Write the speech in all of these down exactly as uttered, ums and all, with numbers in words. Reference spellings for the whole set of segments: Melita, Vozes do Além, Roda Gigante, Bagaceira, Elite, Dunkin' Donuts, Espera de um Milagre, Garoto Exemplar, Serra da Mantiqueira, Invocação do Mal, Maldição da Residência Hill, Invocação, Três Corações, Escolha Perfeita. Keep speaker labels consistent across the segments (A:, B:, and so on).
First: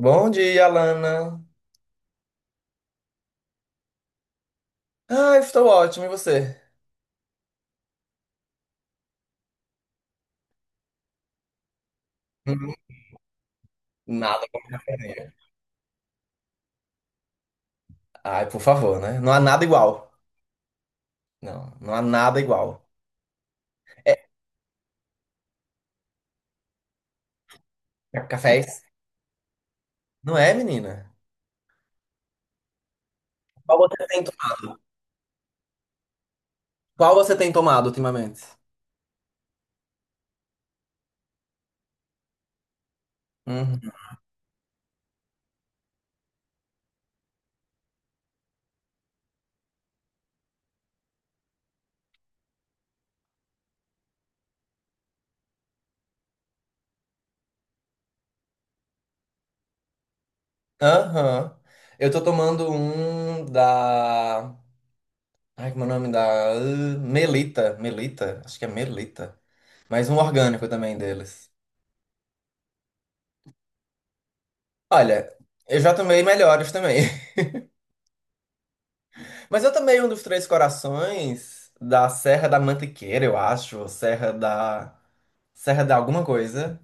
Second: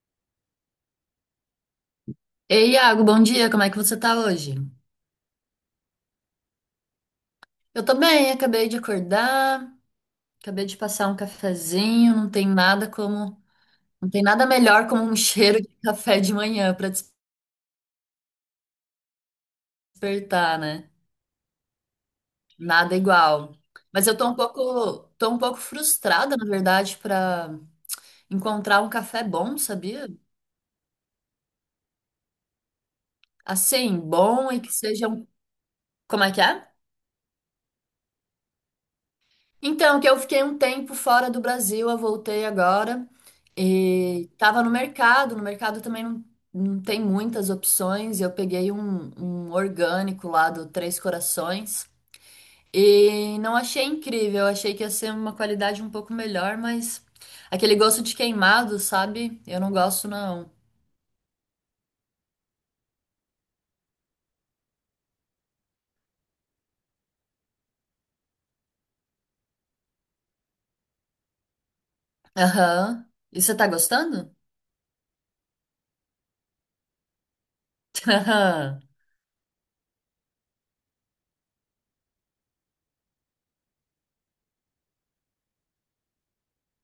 A: Bom dia, Alana.
B: Ei, Iago, bom dia, como é que você tá hoje?
A: Ah, eu estou ótimo, e você?
B: Eu tô bem, acabei de acordar, acabei de passar um cafezinho, não tem
A: Hum.
B: nada como, não tem
A: Nada
B: nada
A: como
B: melhor
A: café
B: como um
A: negro.
B: cheiro de café de manhã pra
A: Ai, por favor, né? Não há nada igual.
B: despertar, né?
A: Não, não há nada igual.
B: Nada igual. Mas eu tô um pouco, tô um pouco frustrada, na verdade, pra
A: É,
B: encontrar
A: cafés?
B: um café bom, sabia?
A: Não é, menina? Qual
B: Assim,
A: você tem
B: bom e
A: tomado,
B: que seja um, como é que é?
A: Qual você tem tomado ultimamente?
B: Então, que eu fiquei um tempo fora do Brasil, eu voltei agora
A: Uhum.
B: e tava no mercado. No mercado também não, não tem muitas opções. Eu peguei um, um orgânico lá do Três Corações e não achei incrível. Eu achei que ia ser uma qualidade um pouco melhor, mas aquele gosto de queimado, sabe? Eu não gosto, não.
A: Aham. Eu tô tomando um da. Ai, como é o nome da. Uh, Melita. Melita? Acho que é Melita. Mas um orgânico também deles.
B: Aham. E você tá gostando?
A: Olha, eu já tomei melhores também.
B: Aham.
A: Mas eu também, um dos Três Corações, da Serra da Mantiqueira, eu acho, ou Serra da... Serra da alguma coisa,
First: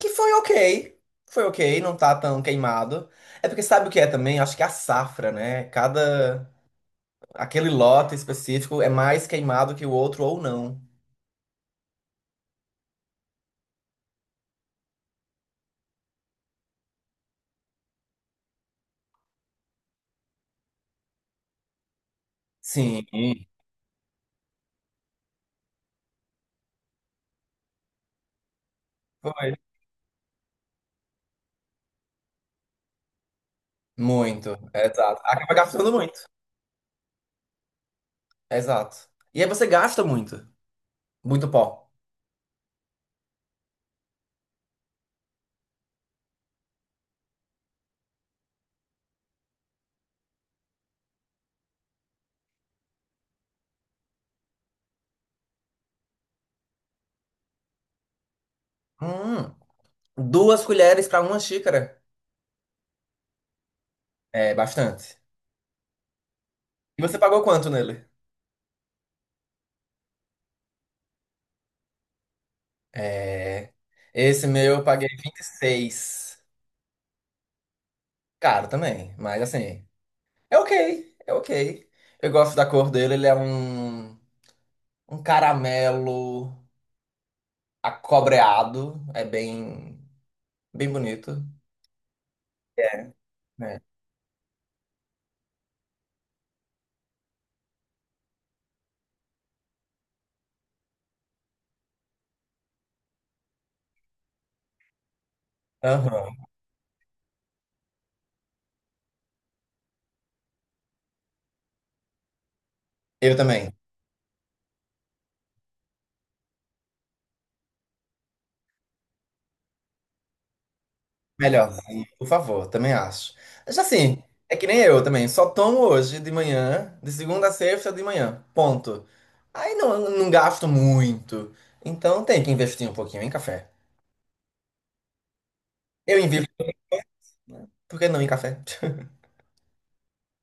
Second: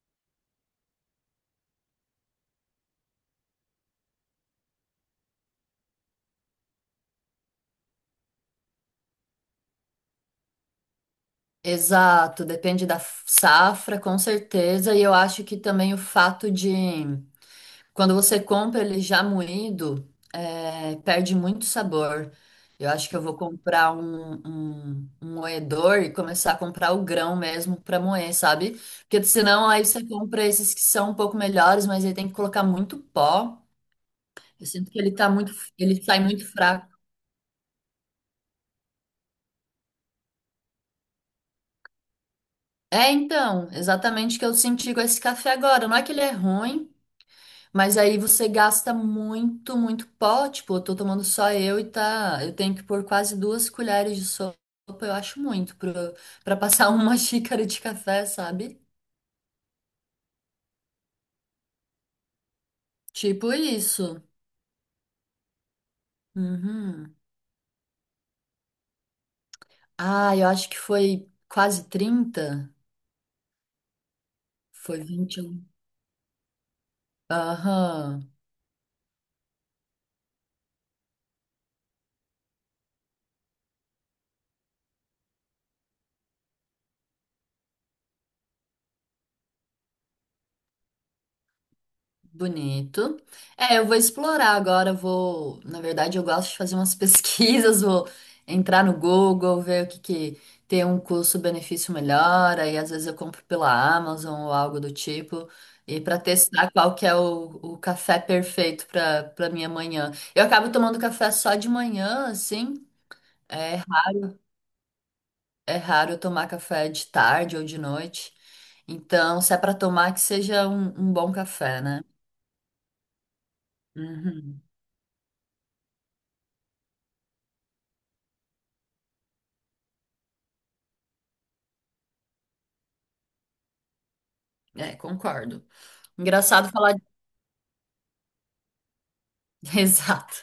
A: que foi ok, foi ok, não tá tão queimado. É porque sabe o que é também? Acho que é a safra, né? Cada... aquele lote específico é mais queimado que o outro ou não.
B: Exato, depende da safra, com certeza. E eu acho que também o fato de quando você compra ele já moído, é, perde muito sabor. Eu
A: Sim,
B: acho que eu vou comprar um, um, um moedor e começar a comprar o grão mesmo para moer, sabe? Porque
A: foi.
B: senão aí você compra esses que são um pouco melhores, mas aí tem que colocar muito pó.
A: Muito,
B: Eu
A: é,
B: sinto que ele
A: exato.
B: tá muito,
A: Acaba gastando
B: ele sai
A: muito.
B: muito fraco.
A: É, exato. E aí você gasta muito, muito pó.
B: É, então, exatamente o que eu senti com esse café agora. Não é que ele é ruim. Mas aí você gasta muito, muito pó. Tipo, eu tô tomando só eu e tá. Eu tenho que pôr quase duas colheres de sopa, eu acho muito, pro- pra passar uma xícara de café, sabe?
A: Hum, Duas colheres pra uma xícara.
B: Tipo isso.
A: É bastante. E
B: Uhum.
A: você pagou quanto nele?
B: Ah, eu acho que foi quase trinta.
A: É. Esse meu eu
B: Foi
A: paguei
B: vinte
A: vinte e
B: e um
A: seis
B: Aham.
A: Caro também, mas assim. É ok, é ok. Eu gosto da cor dele, ele é um, um caramelo acobreado. É bem, bem bonito. É.
B: Bonito. É,
A: Né?
B: eu vou explorar agora, eu vou, na verdade, eu gosto de fazer umas pesquisas, vou entrar no Google, ver o que que tem um custo-benefício melhor, aí às vezes eu compro pela Amazon ou algo do tipo, e para
A: Aham.
B: testar qual que é o, o café perfeito para para minha manhã. Eu acabo tomando café só de manhã, assim,
A: Eu também.
B: é, ra- é raro eu tomar café de tarde ou de noite. Então, se é para tomar, que seja um, um bom café, né?
A: Melhorzinho, por favor, também acho. Mas assim, é
B: Uhum.
A: que nem eu também, só tomo hoje de manhã, de segunda a sexta de manhã, ponto. Aí não, não gasto muito, então tem que investir um pouquinho em café.
B: É, concordo.
A: Eu invisto,
B: Engraçado falar.
A: por que não em café?
B: Exato.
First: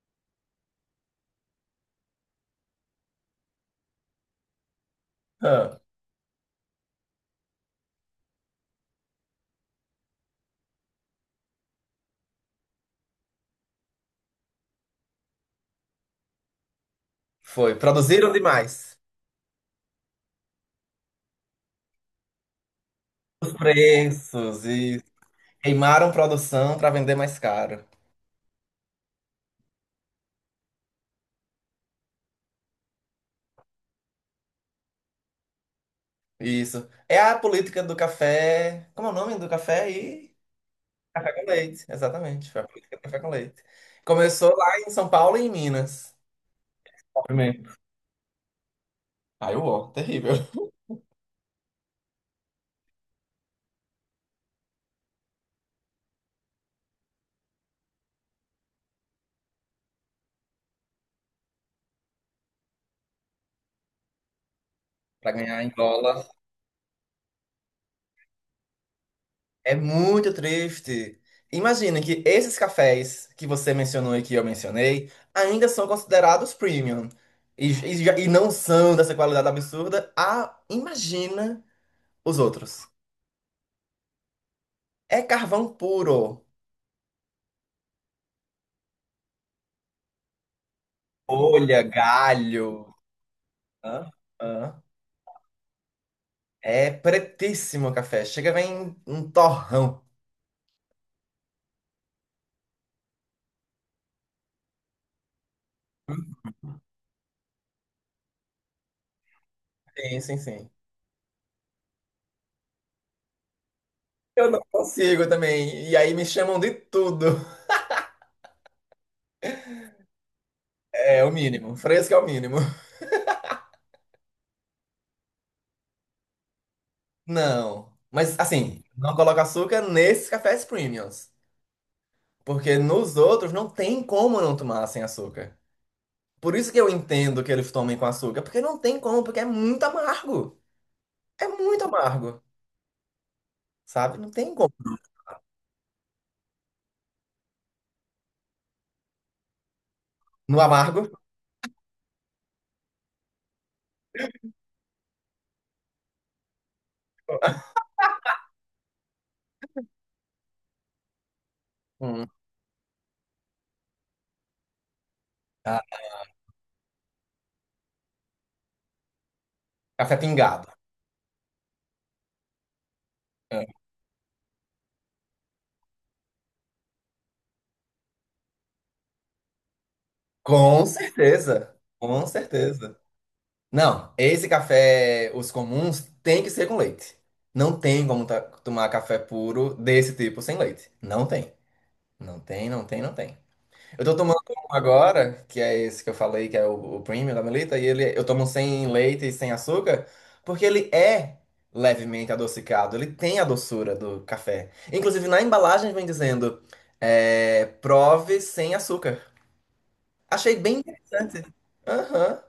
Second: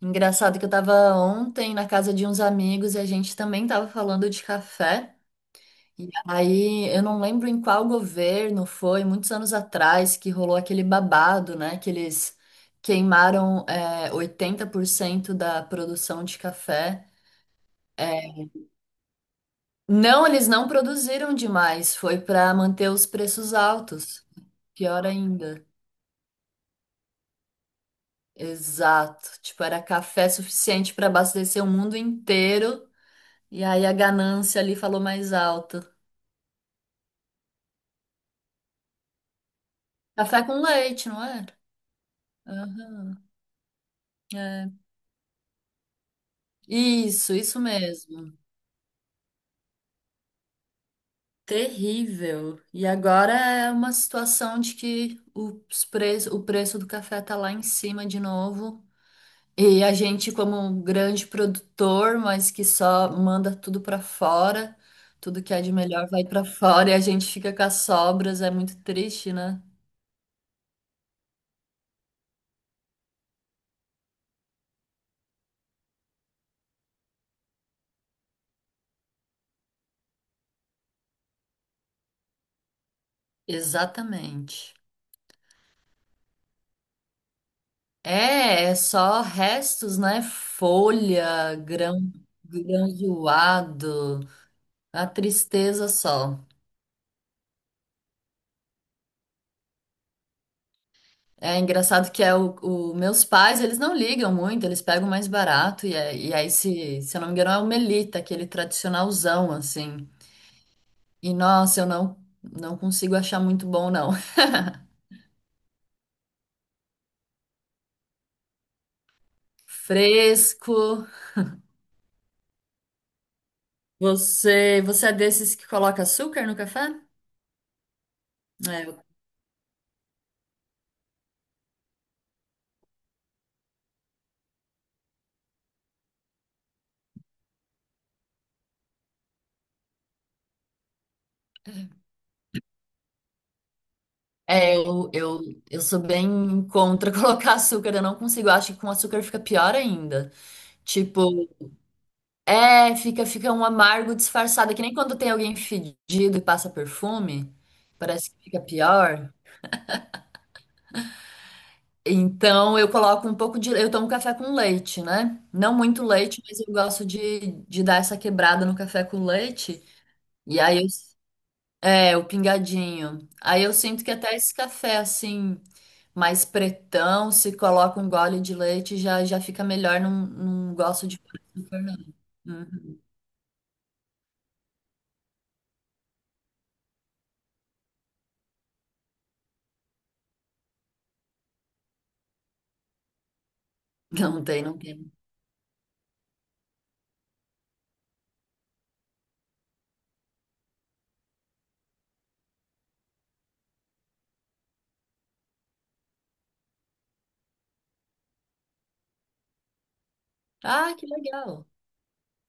B: Engraçado que eu tava ontem na casa de uns amigos e a gente também tava falando de café.
A: Ah,
B: E aí eu não lembro em qual governo foi, muitos anos atrás, que rolou aquele babado, né? Que eles queimaram é, oitenta por cento da produção de café.
A: foi, produziram
B: É,
A: demais.
B: não, eles não produziram demais, foi para manter os
A: Os
B: preços altos.
A: preços e
B: Pior ainda.
A: queimaram produção para vender mais caro.
B: Exato. Tipo, era café suficiente para abastecer o mundo inteiro. E aí a ganância ali falou mais alto.
A: Isso. É a política do café. Como é o nome do café?
B: Café com leite, não
A: Café com
B: era?
A: leite, exatamente. Foi a política do café
B: Aham.
A: com leite. Começou lá
B: É.
A: em São Paulo e em Minas.
B: Isso, isso
A: Primeiro.
B: mesmo.
A: Aí o ó, terrível.
B: Terrível. E agora é uma situação de que os preço, o preço do café tá lá em cima de novo. E a gente, como um grande produtor, mas que só manda tudo para fora,
A: Pra
B: tudo que é
A: ganhar em
B: de melhor vai
A: dólar.
B: para fora e a gente fica com as sobras, é muito triste, né?
A: É muito triste. Imagina que esses cafés que você mencionou e que eu mencionei ainda são considerados premium. E, e, já- e não são dessa qualidade absurda. Ah, imagina os outros.
B: Exatamente.
A: É carvão puro.
B: É, é só restos, né? Folha,
A: Folha,
B: grão, grão
A: galho. Hã?
B: zoado,
A: Hã?
B: a tristeza só.
A: É pretíssimo o café. Chega, vem um torrão.
B: É engraçado que é o, o- meus pais, eles não ligam muito, eles pegam mais barato e, é- e aí se, se eu não me engano é o Melita, aquele tradicionalzão assim.
A: Sim, sim, sim.
B: E nossa, eu não não consigo achar muito bom não.
A: Eu não consigo também. E aí me chamam de tudo.
B: Fresco.
A: É o mínimo. Fresco é o mínimo.
B: Você, você é desses que coloca açúcar no café?
A: Não. Mas assim,
B: É,
A: não coloco açúcar nesses cafés premiums. Porque nos outros não tem como não tomar sem açúcar. Por isso que eu entendo que eles tomem com açúcar. Porque não tem como, porque é muito amargo. É muito amargo. Sabe? Não tem como.
B: é, eu, eu, eu sou bem contra colocar açúcar, eu não consigo. Eu acho que com açúcar fica pior ainda.
A: No amargo,
B: Tipo, é, fica, fica um amargo disfarçado, é que nem quando tem alguém fedido e passa perfume, parece que fica pior.
A: hum,
B: Então eu coloco um pouco de. Eu tomo café com leite, né? Não
A: tá.
B: muito leite, mas eu gosto de, de dar essa quebrada no café com leite.
A: Café
B: E
A: pingado.
B: aí eu. É, o pingadinho. Aí
A: É.
B: eu sinto que até esse café, assim, mais pretão, se coloca um gole de leite, já, já fica melhor, não, não
A: Com
B: gosto de pôr
A: certeza.
B: açúcar, não.
A: Com certeza.
B: Uhum.
A: Não, esse café, os comuns, tem que ser com leite. Não tem como ta- tomar café puro desse tipo sem leite. Não tem. Não tem, não tem, não tem. Eu tô tomando
B: Não tem,
A: um
B: não tem.
A: agora, que é esse que eu falei, que é o, o, premium da Melita, e ele, eu tomo sem leite e sem açúcar, porque ele é levemente adocicado. Ele tem a doçura do café. Inclusive, na embalagem vem dizendo, é, prove sem açúcar. Achei bem
B: Ah, que
A: interessante.
B: legal.
A: Aham.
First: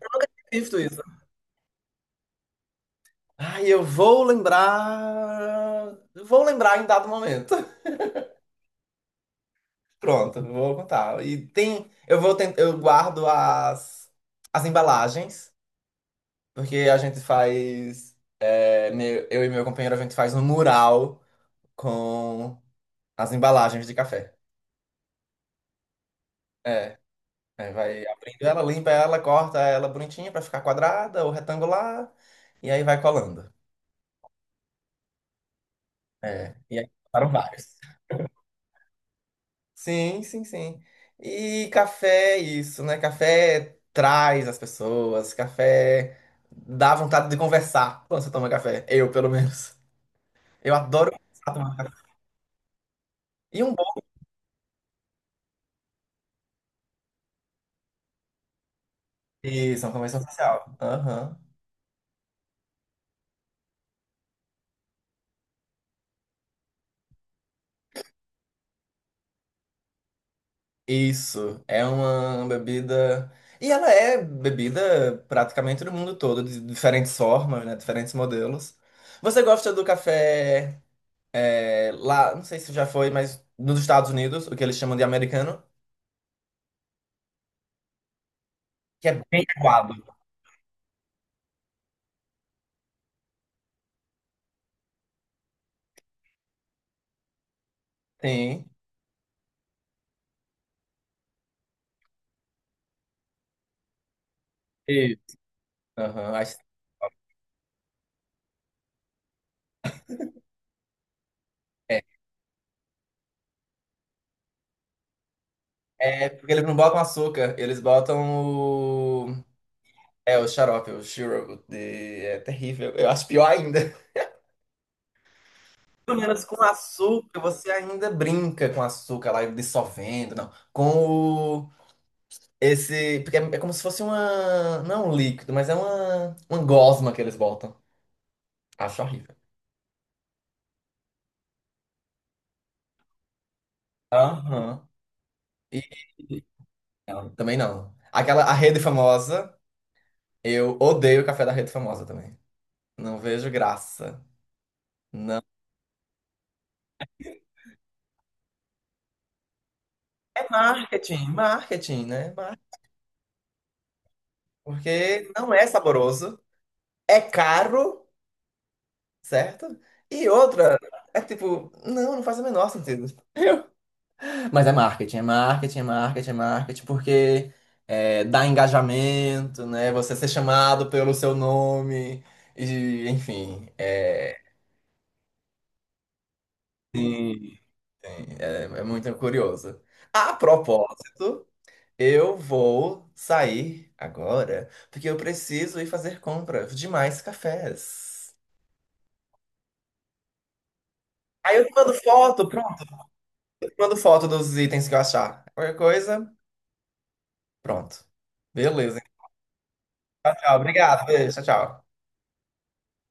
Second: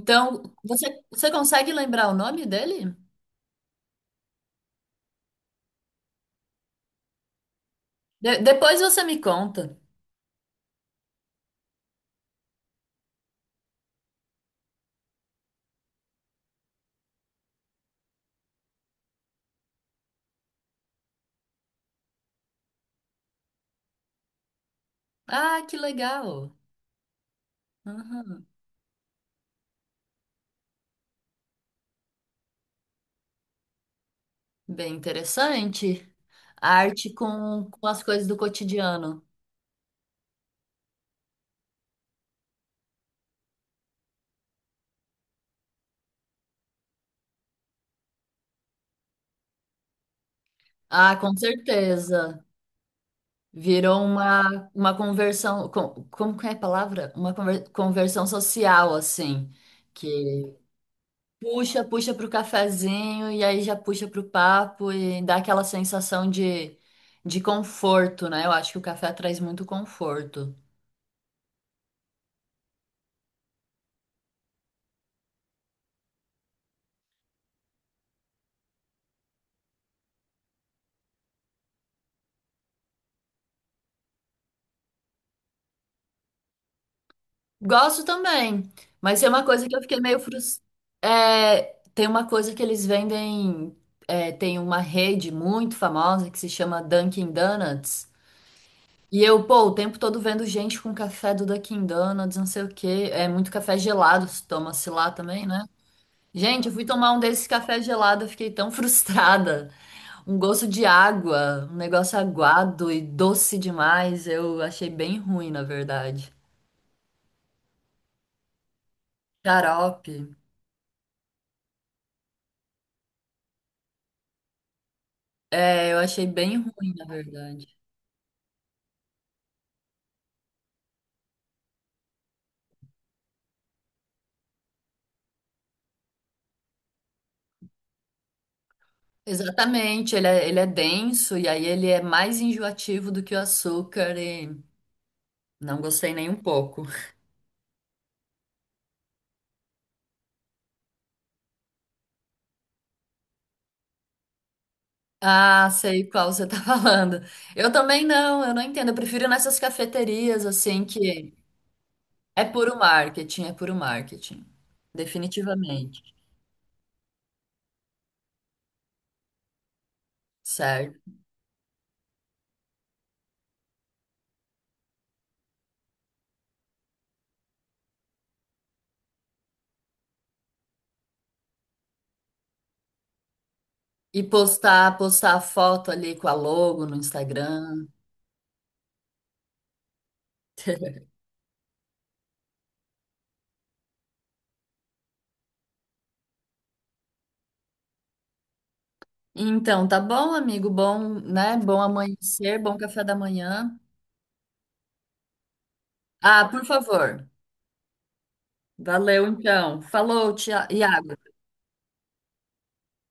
A: Eu nunca tinha visto
B: você,
A: isso.
B: você consegue lembrar o nome dele?
A: Ai, eu vou lembrar. Eu vou lembrar em dado momento.
B: De- depois você me conta.
A: Pronto, vou contar. E tem. Eu vou tentar. Eu guardo as, as embalagens, porque a gente faz. É, meu- eu e meu companheiro, a gente faz um mural com as embalagens de café.
B: Ah, que legal.
A: É. Aí vai abrindo
B: Uhum.
A: ela, limpa ela, corta ela bonitinha pra ficar quadrada ou retangular. E aí vai colando.
B: Bem interessante.
A: É. E aí
B: Arte
A: ficaram vários.
B: com, com as coisas do cotidiano.
A: Sim, sim, sim. E café, é isso, né? Café traz as pessoas, café dá vontade de conversar quando você toma café. Eu, pelo menos. Eu adoro
B: Ah, com
A: conversar, tomar café.
B: certeza.
A: E um bom.
B: Virou uma, uma conversão, com- como que é a palavra? Uma conver- conversão social, assim,
A: Isso, é uma convenção
B: que
A: social. Aham.
B: puxa, puxa para o cafezinho e aí já puxa para o papo e dá aquela sensação de, de conforto, né? Eu acho que o café traz muito conforto.
A: Isso, é uma bebida. E ela é bebida praticamente do mundo todo, de diferentes formas, né? Diferentes modelos. Você gosta do café é, lá, não sei se já foi, mas nos Estados Unidos, o que eles chamam de americano?
B: Gosto também,
A: Que
B: mas
A: é
B: tem
A: bem
B: uma coisa que eu
A: aguado.
B: fiquei meio frustrada. Tem uma coisa que eles vendem, é, tem uma rede muito famosa que se chama Dunkin' Donuts.
A: Sim.
B: E eu, pô, o tempo todo vendo gente com café do Dunkin' Donuts, não sei o quê. É muito café gelado, se toma-se lá
A: Isso.
B: também, né?
A: Aham. Acho-
B: Gente, eu fui tomar um desses café gelado, eu fiquei tão frustrada. Um gosto de água, um
A: é.
B: negócio aguado e doce demais. Eu achei bem ruim, na
A: É
B: verdade.
A: porque eles não botam açúcar, eles botam o.
B: Xarope.
A: É, o xarope, o shiro. de- É terrível. Eu acho pior ainda.
B: É, eu
A: Pelo
B: achei
A: menos
B: bem
A: com
B: ruim, na
A: açúcar,
B: verdade.
A: você ainda brinca com açúcar lá dissolvendo, não. Com o. Esse. Porque é, é, como se fosse uma. Não é um líquido, mas é uma. Uma gosma que eles botam. Acho horrível.
B: Exatamente, ele é, ele é denso e aí ele é mais enjoativo do que o açúcar e
A: Aham.
B: não
A: E.
B: gostei nem um pouco.
A: Não, também não. Aquela. A rede famosa. Eu odeio o café da rede famosa também. Não vejo graça. Não.
B: Ah, sei qual você tá falando. Eu também não, eu não entendo. Eu prefiro nessas cafeterias,
A: É
B: assim,
A: marketing,
B: que
A: marketing, né?
B: é
A: Mar-
B: puro marketing, é puro marketing.
A: porque não é
B: Definitivamente,
A: saboroso, é caro, certo? E outra,
B: certo?
A: é tipo, não, não faz o menor sentido. Eu- mas é marketing, é marketing, é marketing, é marketing, porque é, dá engajamento, né? Você ser chamado pelo seu nome, e, enfim,
B: E
A: é,
B: postar, postar a foto ali com a logo no
A: sim, sim,
B: Instagram.
A: é, é, muito curioso. A propósito. Eu vou sair agora, porque eu preciso ir fazer compra de mais cafés.
B: Então, tá bom, amigo? Bom,
A: Aí
B: né?
A: eu te
B: Bom
A: mando foto,
B: amanhecer, bom
A: pronto.
B: café da
A: Eu te
B: manhã.
A: mando foto dos itens que eu achar. Qualquer coisa,
B: Ah, por favor.
A: pronto. Beleza.
B: Valeu, então.
A: Tchau,
B: Falou,
A: tchau.
B: Tia-
A: Obrigado.
B: Iago.
A: Beijo. Tchau, tchau.